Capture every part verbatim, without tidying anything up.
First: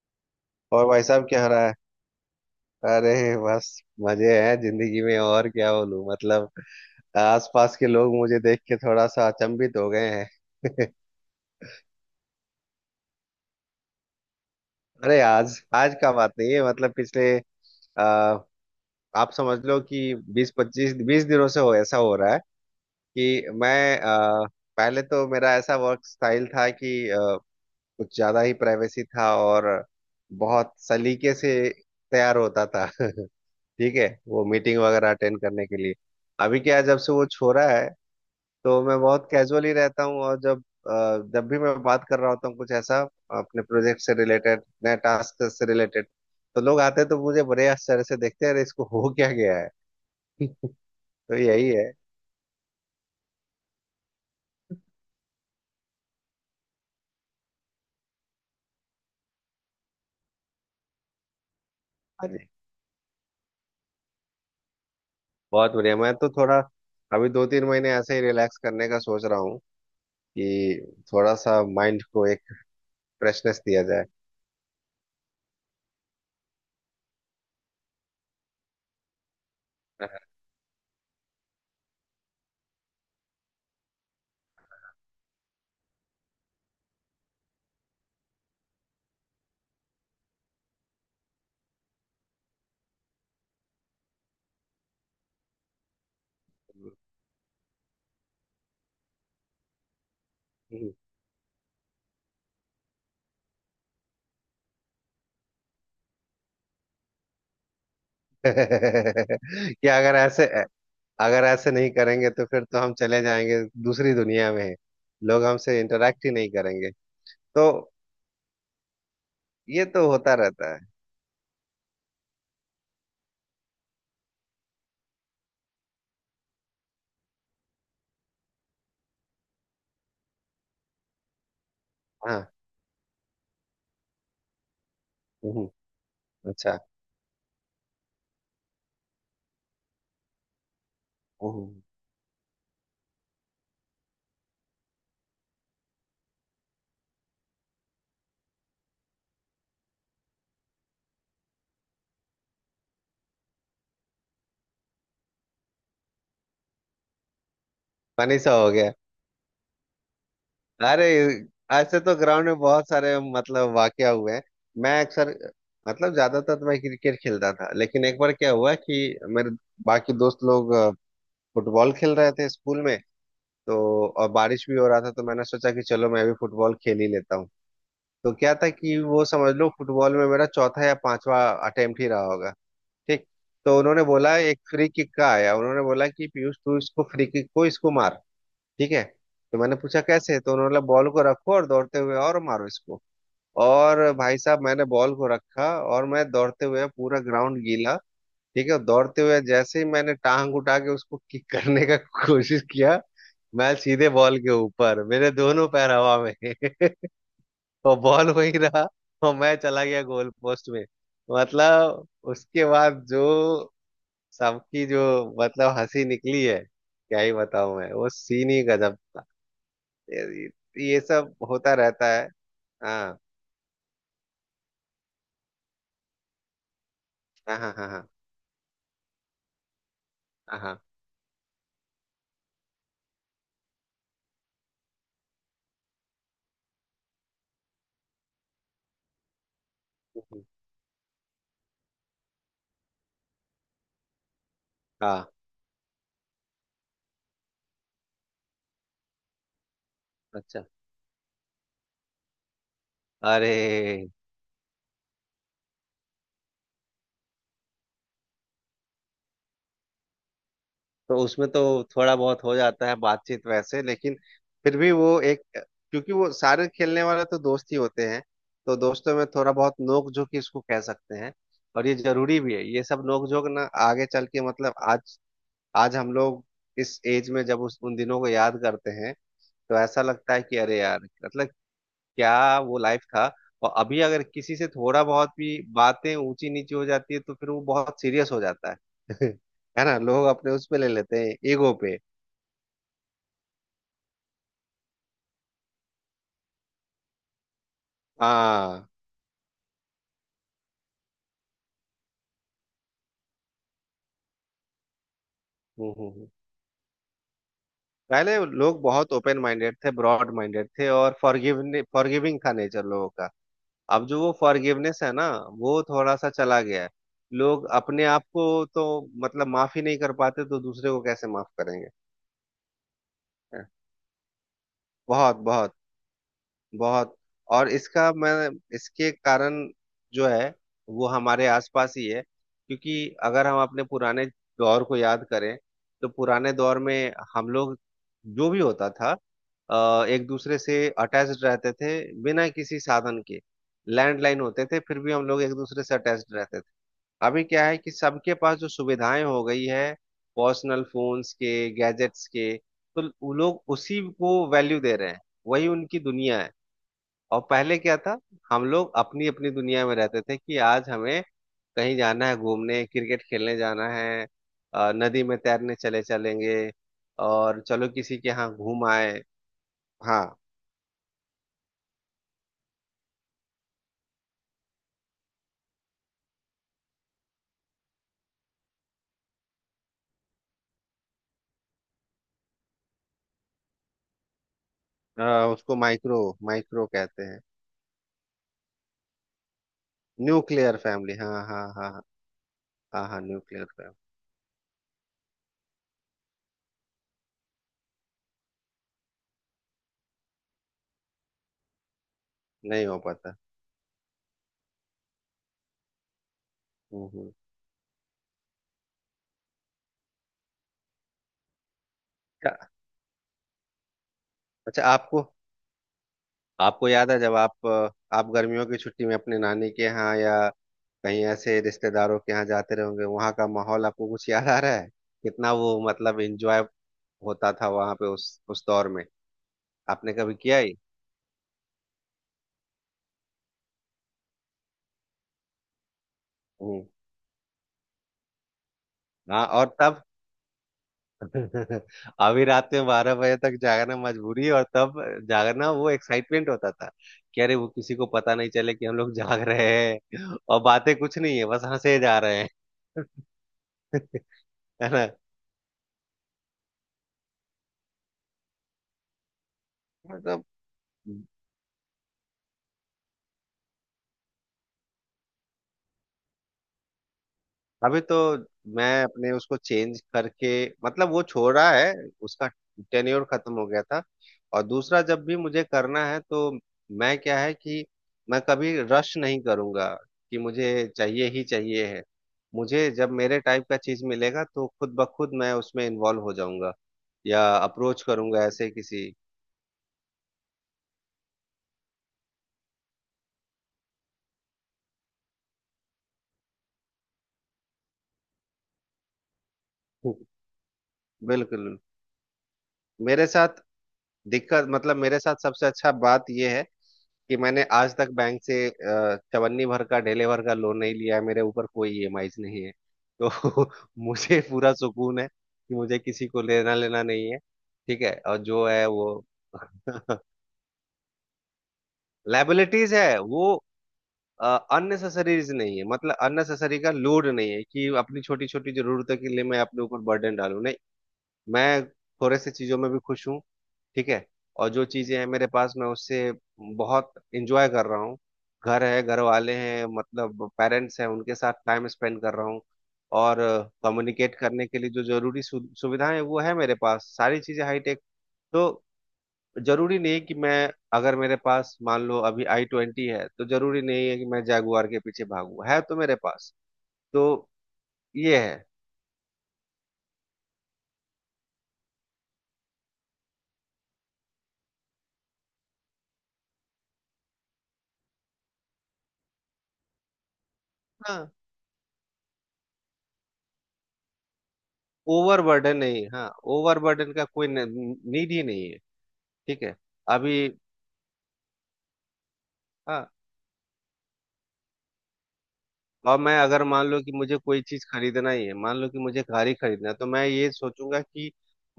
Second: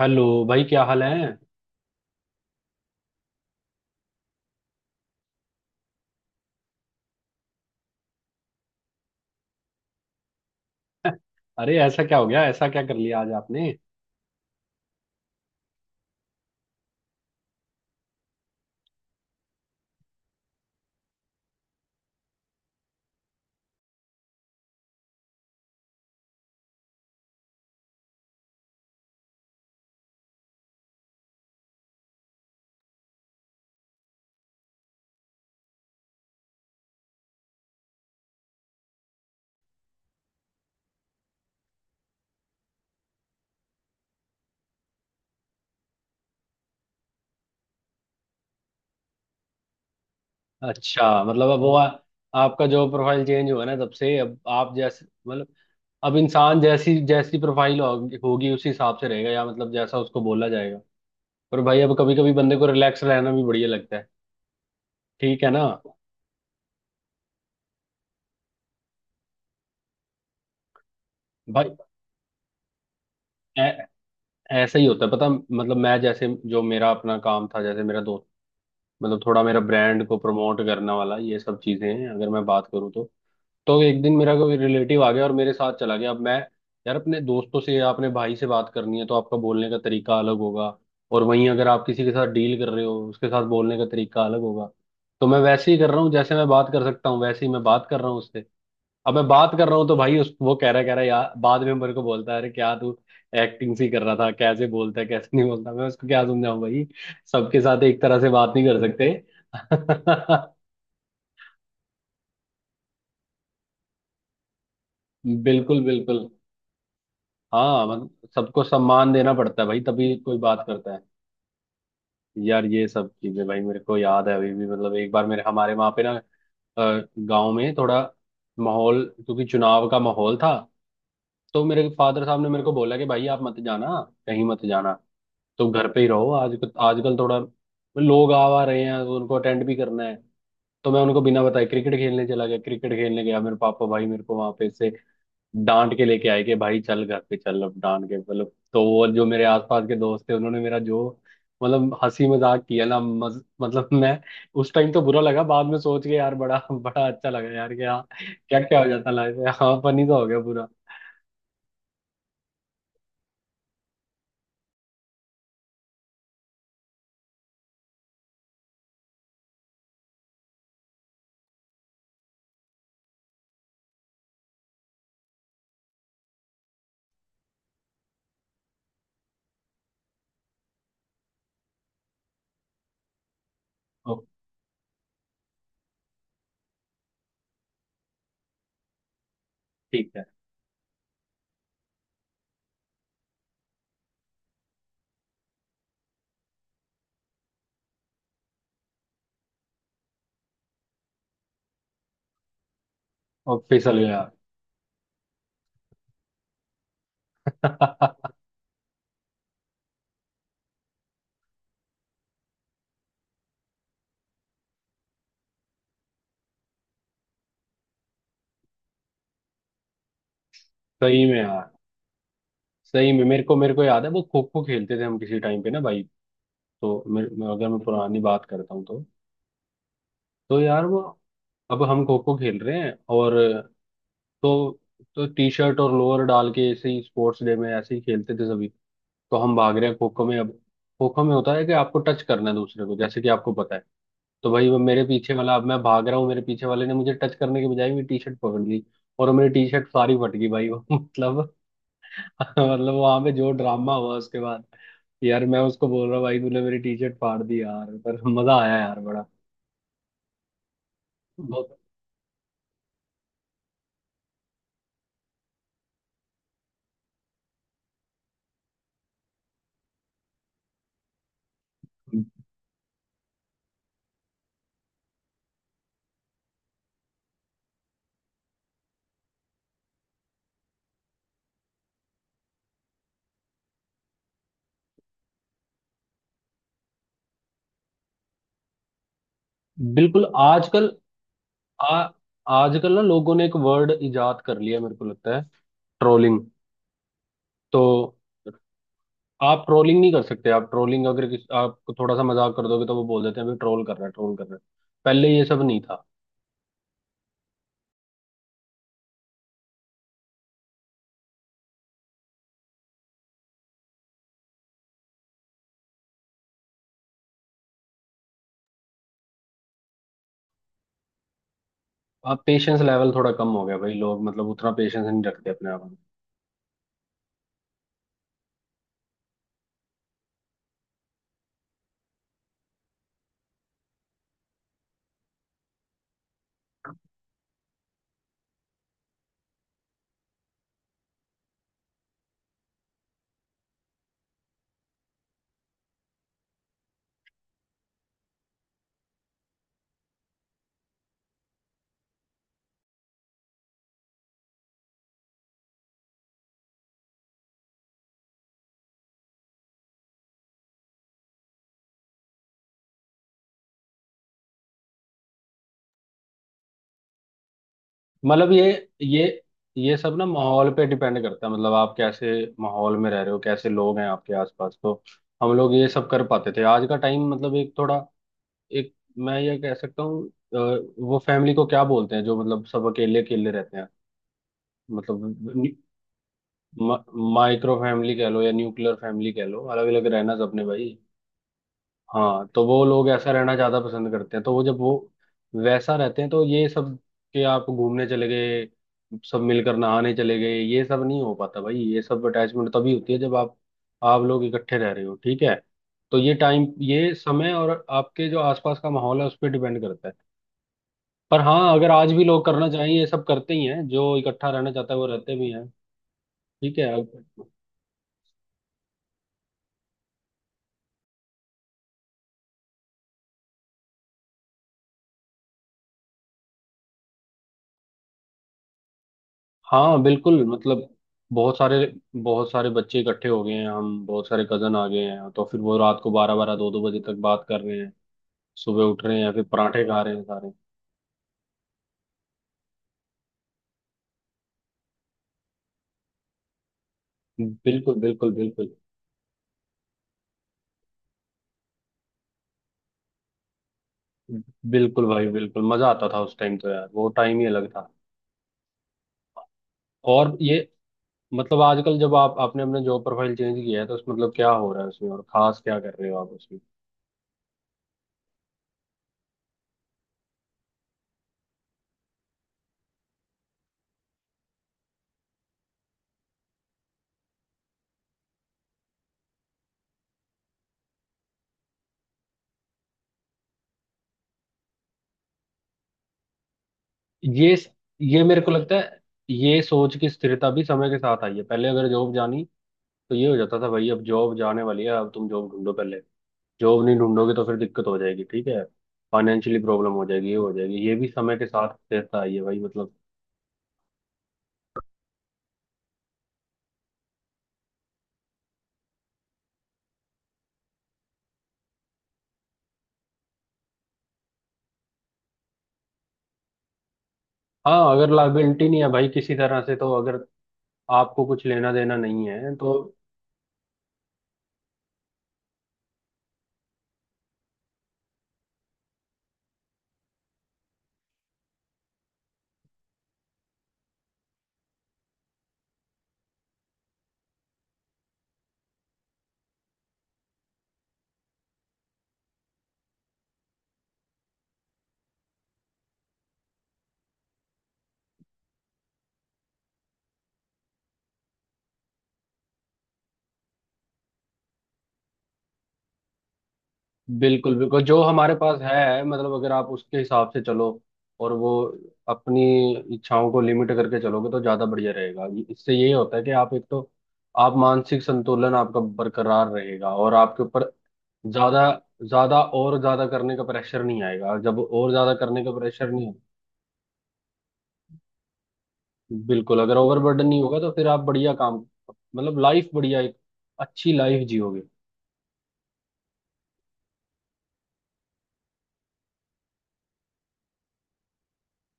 Hello भाई, क्या और हाल भाई साहब है। क्या हो रहा है? अरे बस मजे हैं जिंदगी में और क्या बोलूं, मतलब। आसपास के लोग मुझे देख के थोड़ा सा अचंभित हो गए हैं। अरे ऐसा क्या हो गया, ऐसा क्या कर लिया आज आपने। अरे आज आज का बात नहीं है, मतलब पिछले आ, आप समझ लो कि बीस पच्चीस, बीस दिनों से हो ऐसा हो रहा है कि मैं आ, पहले तो मेरा ऐसा वर्क स्टाइल था कि आ, कुछ ज्यादा ही प्राइवेसी था, और बहुत सलीके से तैयार होता था। ठीक है, वो मीटिंग वगैरह अटेंड करने के लिए। अभी क्या है, जब से वो छोरा है तो मैं बहुत कैजुअली रहता हूँ, और जब अ, जब भी मैं बात कर रहा होता हूँ कुछ ऐसा अपने प्रोजेक्ट से रिलेटेड, नए टास्क से रिलेटेड, तो लोग आते हैं तो मुझे बड़े आश्चर्य से देखते हैं, अरे इसको हो क्या गया है। अच्छा, तो मतलब अब यही वो आ, है। आपका जो प्रोफाइल चेंज हुआ ना, तब से अब आप जैसे मतलब अब इंसान जैसी जैसी प्रोफाइल होगी होगी उसी हिसाब से रहेगा, या मतलब जैसा उसको बोला जाएगा। पर भाई अब कभी और कभी बंदे को रिलैक्स रहना भी बढ़िया लगता है, ठीक है ना। बहुत बढ़िया, मैं तो थोड़ा अभी दो तीन महीने ऐसे ही रिलैक्स करने का सोच रहा हूँ कि थोड़ा सा भाई माइंड को एक फ्रेशनेस दिया ऐ- जाए। ऐसा ही होता है पता, मतलब मैं जैसे, जो मेरा अपना काम था, जैसे मेरा दोस्त, मतलब थोड़ा मेरा ब्रांड को प्रमोट करने वाला ये सब चीजें हैं, अगर मैं बात करूँ तो तो एक दिन मेरा कोई रिलेटिव आ गया और मेरे साथ चला गया। अब मैं, यार अपने दोस्तों से या अपने भाई से बात करनी है तो आपका बोलने का तरीका अलग होगा, और वहीं अगर आप किसी के साथ डील कर रहे हो उसके साथ बोलने का तरीका अलग होगा। तो मैं वैसे ही कर रहा हूँ, जैसे मैं बात कर सकता हूँ वैसे ही मैं बात कर रहा हूँ उससे। अब मैं बात कर रहा हूँ तो भाई उस वो कह रहा कह रहा यार, बाद में मेरे को बोलता है अरे क्या तू एक्टिंग सी कर रहा था, कैसे बोलता है कैसे नहीं बोलता, मैं उसको क्या समझाऊं भाई। सबके साथ एक तरह से बात नहीं कर सकते। क्या, अगर ऐसे अगर ऐसे नहीं करेंगे तो फिर तो हम चले जाएंगे दूसरी दुनिया में, लोग हमसे बिल्कुल इंटरेक्ट बिल्कुल। ही नहीं करेंगे। तो हाँ मतलब सबको सम्मान देना पड़ता है भाई, ये तो तभी होता कोई बात रहता है। करता है। यार ये सब चीजें भाई मेरे को याद है अभी भी, मतलब एक बार मेरे, हमारे वहाँ पे ना, गांव में थोड़ा माहौल, क्योंकि चुनाव का माहौल था, तो मेरे फादर साहब ने हाँ। मेरे को बोला कि भाई आप मत जाना, कहीं मत जाना, हम्म। तुम घर पे ही रहो आज। अच्छा। आजकल थोड़ा लोग आ आ रहे हैं तो उनको अटेंड भी करना है। तो मैं उनको बिना बताए फनी क्रिकेट खेलने चला गया, क्रिकेट खेलने गया, मेरे पापा भाई मेरे को वहां पे से डांट के लेके आए कि भाई चल घर पे चल। अब डांट के मतलब, तो वो जो मेरे आसपास के दोस्त थे उन्होंने मेरा जो, मतलब हंसी मजाक किया ना मज, मतलब मैं उस टाइम तो बुरा लगा, बाद में सोच के यार बड़ा बड़ा अच्छा लगा यार, कि हाँ सा क्या हो क्या हो गया। जाता लाइफ में, हाँ फनी तो हो गया पूरा। अरे ऐसे तो ग्राउंड में बहुत सारे, मतलब वाकया हुए हैं। मैं अक्सर, मतलब ज्यादातर तो मैं क्रिकेट खेलता था, लेकिन एक बार क्या हुआ कि मेरे बाकी दोस्त लोग अ, फुटबॉल खेल रहे थे स्कूल में। तो और बारिश भी हो रहा था तो मैंने सोचा कि चलो मैं भी फुटबॉल खेल ही लेता हूँ। तो क्या था कि वो समझ लो, फुटबॉल में मेरा चौथा या पांचवा अटेम्प्ट ही रहा होगा। ठीक। तो उन्होंने ओ, बोला, एक फ्री किक का आया, उन्होंने बोला कि पीयूष, तू इसको फ्री किक को इसको मार। ठीक है। तो मैंने पूछा ठीक है, कैसे, तो उन्होंने बोला बॉल को रखो और दौड़ते हुए और मारो इसको। और भाई साहब, मैंने बॉल को रखा, और मैं दौड़ते हुए, पूरा ग्राउंड गीला, ठीक है, दौड़ते हुए जैसे ही मैंने टांग उठा के उसको किक करने का कोशिश किया, और मैं फिसल सीधे गया। बॉल के ऊपर, मेरे दोनों पैर हवा में। और बॉल वहीं रहा, और मैं चला गया गोल पोस्ट में। मतलब उसके बाद जो, सबकी जो, मतलब हंसी निकली है, क्या ही बताऊं मैं, वो सीन ही गजब था। ये ये सही सब में यार, होता रहता है। सही हाँ में मेरे को मेरे को याद है, वो खो खो खेलते थे हम किसी टाइम पे ना भाई। तो मेरे, हाँ अगर हाँ। मैं हाँ पुरानी बात करता हूँ तो हाँ तो हाँ यार वो, अब हम खो खो खेल रहे हैं और, तो तो टी शर्ट और लोअर डाल के ऐसे ही स्पोर्ट्स डे में ऐसे ही खेलते थे सभी। तो हम भाग रहे हैं खो खो में अब, खो खो में होता है कि आपको टच करना है दूसरे को, जैसे कि आपको पता है। तो भाई वो मेरे हाँ। पीछे वाला, अब मैं भाग रहा हूँ, मेरे पीछे वाले ने मुझे टच करने के बजाय मेरी टी शर्ट पकड़ ली, और वो मेरी टी शर्ट सारी फट गई अच्छा। भाई वो मतलब, मतलब वहां पे जो अरे, ड्रामा हुआ उसके बाद, यार मैं उसको बोल रहा हूँ भाई तूने मेरी टी शर्ट फाड़ दी यार, पर मजा आया यार बड़ा। तो उसमें तो बहुत। थोड़ा बहुत हो जाता है बातचीत वैसे, लेकिन फिर भी वो एक, क्योंकि वो सारे खेलने वाले तो दोस्त ही होते हैं, तो दोस्तों में थोड़ा बहुत नोक झोंक ही इसको कह सकते हैं। और ये जरूरी भी है, ये सब नोक झोंक ना आगे चल के, मतलब आज आज हम लोग इस एज में जब उस उन दिनों को याद करते हैं तो ऐसा लगता है कि अरे यार, मतलब क्या वो लाइफ था। और अभी अगर किसी से थोड़ा बहुत भी बातें ऊंची नीची हो जाती है तो फिर वो बहुत सीरियस हो जाता है। है ना, लोग बिल्कुल। अपने उस पे ले आजकल लेते हैं, ईगो आ पे। आजकल ना लोगों ने एक वर्ड इजाद कर लिया, मेरे को लगता है, ट्रोलिंग। तो हाँ। आप ट्रोलिंग नहीं कर सकते, आप ट्रोलिंग अगर किस, आप थोड़ा सा मजाक कर दोगे तो वो बोल देते हैं भाई ट्रोल कर रहे हैं, ट्रोल कर रहे हैं। पहले ये सब नहीं हम्म था। हम्म, हम्म। पहले लोग बहुत ओपन माइंडेड थे, ब्रॉड माइंडेड थे, और फॉरगिवने फॉरगिविंग था नेचर लोगों का। अब जो वो फॉरगिवनेस है ना, वो थोड़ा सा चला गया है। लोग अपने आप को तो, मतलब माफ ही नहीं कर पाते, तो दूसरे को कैसे माफ करेंगे। अब पेशेंस लेवल थोड़ा कम हो हैं? गया भाई, लोग मतलब उतना पेशेंस नहीं बहुत रखते अपने बहुत आप में। बहुत। और इसका मैं, इसके कारण जो है वो हमारे आसपास ही है, क्योंकि अगर हम अपने पुराने दौर को याद करें, तो पुराने दौर में हम लोग, जो भी होता था, अ, एक दूसरे से अटैच्ड रहते थे बिना किसी साधन के। लैंडलाइन होते थे फिर भी हम लोग एक दूसरे से अटैच्ड रहते थे। अभी क्या है, कि सबके पास जो सुविधाएं हो गई है, पर्सनल फोन्स के, गैजेट्स के, तो वो लोग उसी को वैल्यू दे रहे हैं, वही उनकी दुनिया है। और पहले क्या था, हम लोग अपनी अपनी दुनिया में रहते थे, कि आज हमें कहीं जाना है घूमने, क्रिकेट खेलने जाना है, अ, नदी में तैरने चले चलेंगे, और चलो किसी के मतलब यहाँ ये घूम आए। ये ये सब ना हाँ। माहौल पे डिपेंड करता है, मतलब आप कैसे माहौल में रह रहे हो, कैसे लोग हैं आपके आसपास, तो हम लोग ये सब कर पाते थे। आज का टाइम मतलब एक थोड़ा, एक, मैं ये कह सकता हूँ अ, वो फैमिली को क्या बोलते हैं जो मतलब सब अकेले अकेले रहते हैं, अ, मतलब, उसको माइक्रो माइक्रो कहते हैं। माइक्रो फैमिली कह लो या न्यूक्लियर फैमिली कह लो, अलग अलग रहना सबने न्यूक्लियर भाई। फैमिली, हाँ हाँ हाँ। हाँ तो वो हाँ लोग हाँ, ऐसा रहना न्यूक्लियर ज्यादा फैमिली। पसंद करते हैं, तो वो जब वो वैसा रहते हैं तो ये सब के आप घूमने चले गए, सब मिलकर नहाने चले गए, ये सब नहीं हो पाता भाई। ये सब अटैचमेंट नहीं तभी हो होती है जब पाता। आप आप लोग इकट्ठे रह रहे हो, ठीक है। तो ये टाइम, हम्म ये हम्म। समय और आपके जो आसपास का माहौल है उस पर डिपेंड करता है। पर हाँ, अगर आज भी लोग अच्छा। करना चाहें ये सब करते ही हैं, जो इकट्ठा रहना अच्छा, चाहता है वो आपको रहते भी हैं, ठीक है। आपको याद है जब आप आप गर्मियों की छुट्टी में अपने नानी के यहाँ या कहीं ऐसे रिश्तेदारों के यहाँ जाते रहोगे, वहाँ का माहौल आपको कुछ याद आ रहा है, कितना वो मतलब एंजॉय होता था वहाँ पे उस उस दौर में, हाँ आपने कभी बिल्कुल, किया ही। मतलब बहुत सारे, बहुत सारे बच्चे इकट्ठे हो गए हैं, हम बहुत सारे कजन आ गए हैं, तो फिर वो रात को बारह बारह दो दो हम्म। बजे तक बात कर रहे हैं, सुबह उठ रहे हैं, फिर हाँ, और पराठे खा तब। रहे हैं सारे। अभी रात में बारह बजे तक जागना मजबूरी, और तब जागना वो एक्साइटमेंट होता था, कि अरे वो किसी बिल्कुल को बिल्कुल पता नहीं बिल्कुल। चले कि हम लोग जाग रहे हैं, और बातें कुछ नहीं है, बस हंसे जा रहे हैं। है बिल्कुल ना? भाई, बिल्कुल मजा आता था उस टाइम तो, यार वो टाइम ही अलग था। और मतलब ये मतलब, आजकल जब आप, आपने अपने जॉब प्रोफाइल चेंज किया है, तो उस मतलब क्या हो रहा है उसमें, और खास क्या कर रहे हो आप उसमें। अभी तो मैं अपने उसको चेंज करके, मतलब वो छोड़ा है। उसका टेन्योर खत्म हो गया था। और दूसरा जब भी मुझे करना है, तो मैं, क्या है कि मैं कभी रश नहीं करूंगा, कि मुझे चाहिए ही चाहिए है। मुझे जब मेरे टाइप का चीज मिलेगा तो खुद ब खुद मैं उसमें इन्वॉल्व हो जाऊंगा, या ये अप्रोच ये मेरे करूंगा को ऐसे लगता है किसी। ये सोच की स्थिरता भी समय के साथ आई है। पहले अगर जॉब जानी तो ये हो जाता था भाई अब जॉब जाने वाली है, अब तुम जॉब ढूंढो, पहले जॉब नहीं ढूंढोगे तो फिर दिक्कत हो जाएगी, ठीक है, फाइनेंशियली प्रॉब्लम हो जाएगी, ये हो जाएगी, ये भी समय के साथ बिल्कुल। रहता है ये भाई, मतलब। मेरे साथ दिक्कत, मतलब मेरे साथ सबसे अच्छा बात यह है कि मैंने आज तक बैंक से अ, चवन्नी भर का, ढेले भर का लोन नहीं लिया है, मेरे ऊपर कोई ई एम आईज़ नहीं है। तो मुझे पूरा सुकून है कि मुझे किसी को लेना लेना नहीं है। हाँ ठीक अगर है, और जो लाइबिलिटी नहीं है है भाई वो, किसी तरह से, तो अगर आपको कुछ लेना देना नहीं है तो, लाइबिलिटीज है वो अननेसेसरीज नहीं है, मतलब अननेसेसरी का लोड नहीं है, कि अपनी छोटी छोटी जरूरतों के लिए मैं अपने ऊपर बर्डन डालूं, नहीं। मैं थोड़े से चीजों में भी खुश हूँ। ठीक है। और जो चीजें हैं मेरे पास, मैं उससे बहुत इंजॉय कर रहा हूँ। घर है, घर वाले हैं, मतलब पेरेंट्स हैं, उनके साथ टाइम स्पेंड कर रहा हूँ। और कम्युनिकेट करने के लिए जो जरूरी सु, सुविधाएं हैं, वो है मेरे पास, सारी चीजें हाईटेक। तो जरूरी नहीं, कि मैं अगर, मेरे पास मान लो अभी आई ट्वेंटी है तो जरूरी नहीं है कि मैं जैगुआर के पीछे भागूं, है तो मेरे पास। तो बिल्कुल बिल्कुल, जो हमारे ये है। पास है मतलब अगर आप उसके हिसाब से चलो, और वो अपनी इच्छाओं को लिमिट करके चलोगे तो ज्यादा बढ़िया रहेगा। इससे ये होता है कि आप एक तो, आप मानसिक संतुलन आपका बरकरार रहेगा, और आपके ऊपर हाँ, ज्यादा ज्यादा और ज्यादा करने का प्रेशर नहीं आएगा, जब और ज्यादा करने का ओवरबर्डन प्रेशर नहीं, नहीं। हाँ, ओवरबर्डन का कोई नीड ही नहीं है। बिल्कुल, ठीक है। अगर ओवरबर्डन अभी। नहीं होगा तो फिर आप बढ़िया काम, मतलब लाइफ बढ़िया, हाँ, एक अच्छी लाइफ जियोगे। और मैं अगर मान लो कि मुझे कोई चीज खरीदना ही है, मान लो कि मुझे गाड़ी खरीदना है, तो मैं ये सोचूंगा कि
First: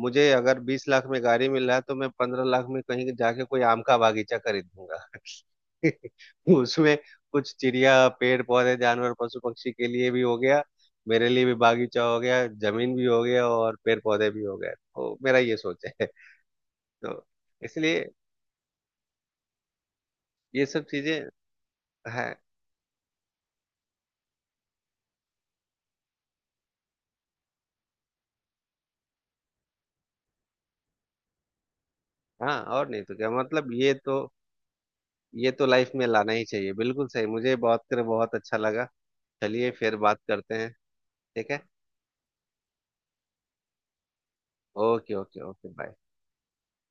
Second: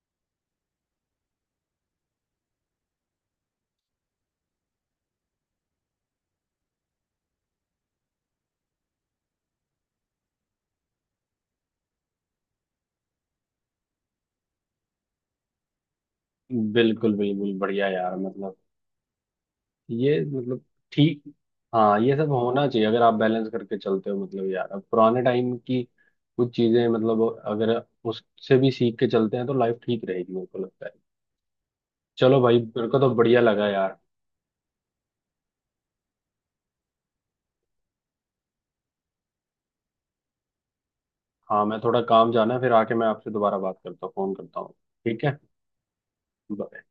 मुझे अगर बीस लाख में गाड़ी मिल रहा है, तो मैं पंद्रह लाख में कहीं जाके कोई आम का बागीचा खरीद लूंगा। उसमें कुछ चिड़िया, पेड़ पौधे, जानवर, पशु पक्षी के लिए भी हो गया, मेरे लिए भी बागीचा हो गया, जमीन भी हो गया, और पेड़ पौधे भी हो गए, तो मेरा ये सोच है। बिल्कुल तो बिल्कुल, बढ़िया इसलिए यार, मतलब ये मतलब, ये सब ठीक, चीजें हाँ ये है। सब होना चाहिए, अगर आप बैलेंस करके चलते हो। मतलब यार अब पुराने टाइम की कुछ चीजें, मतलब अगर उससे भी सीख के चलते हैं तो लाइफ ठीक रहेगी, मेरे को लगता है। चलो हाँ, भाई, मेरे और को नहीं तो तो क्या बढ़िया लगा मतलब, ये यार। तो, ये तो लाइफ में लाना ही चाहिए। बिल्कुल सही, मुझे बात कर बहुत अच्छा लगा। चलिए फिर बात करते हैं, ठीक है। हाँ मैं थोड़ा काम जाना है, फिर आके मैं आपसे दोबारा बात करता हूँ, फोन करता हूँ। ओके ठीक है। Okay okay, bye. ब-